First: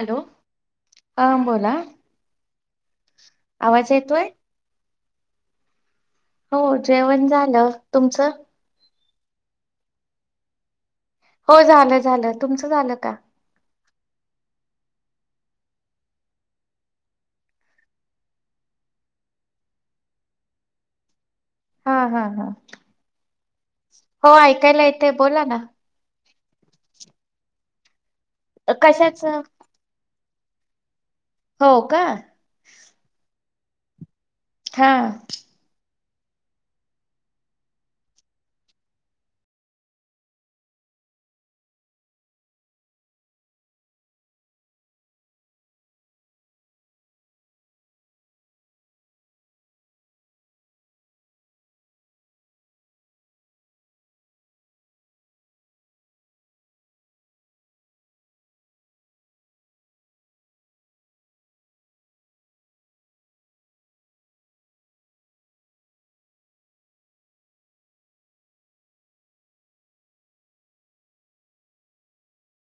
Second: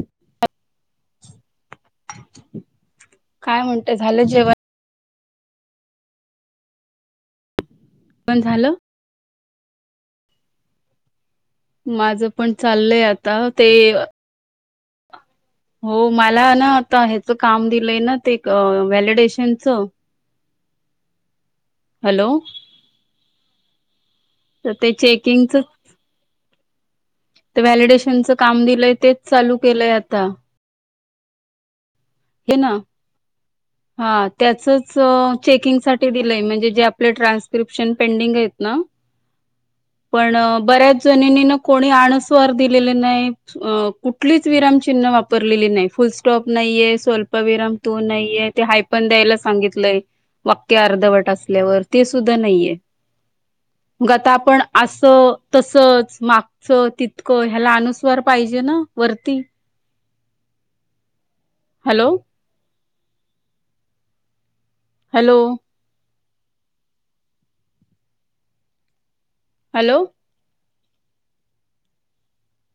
Hello हां बोलां कायं म्हणतंय झालं येतोय जेवणं हो जेवणं झालं तुमचं? पणं झालं हो झालं माझं झालं पणं तुमचं झालं चाललंय का आंता ते हो मलां नां आंता ह्यांचं कामं दिलंय नां ते व्हॅलिडेशनचं [unintelligible] हां हां हॅलो हां तरं ते बोला चेकिंग ना. चं ते व्हॅलिडेशनच कामं दिलंय कशाच तेचं चालूं केलंय आंता, हो कां. हे नां हां हा त्याचंच हे चेकिंग सांठी दिलंय म्हणजे जे आपले ट्रान्स्क्रिप्शन पेंडिंग आहेतं नां पणं बऱ्यांच जणिनी नं कोणी आंणस्वांर दिलेले नाहींत. कुंठलीच विरामंचिन्ह वापरलेली नाहीं फुलं स्टॉप नाहींये स्वल्प विराम तो नाहीये. ते हाय पण द्यायला सांगितलंय. वाक्य अर्धवट असल्यावर. ते सुद्धा नाहीये. मग आता आपण असं, तसच, माग स तितकं ह्याला अनुस्वार पाहिजे ना, वरती. हॅलो. हॅलो. हॅलो.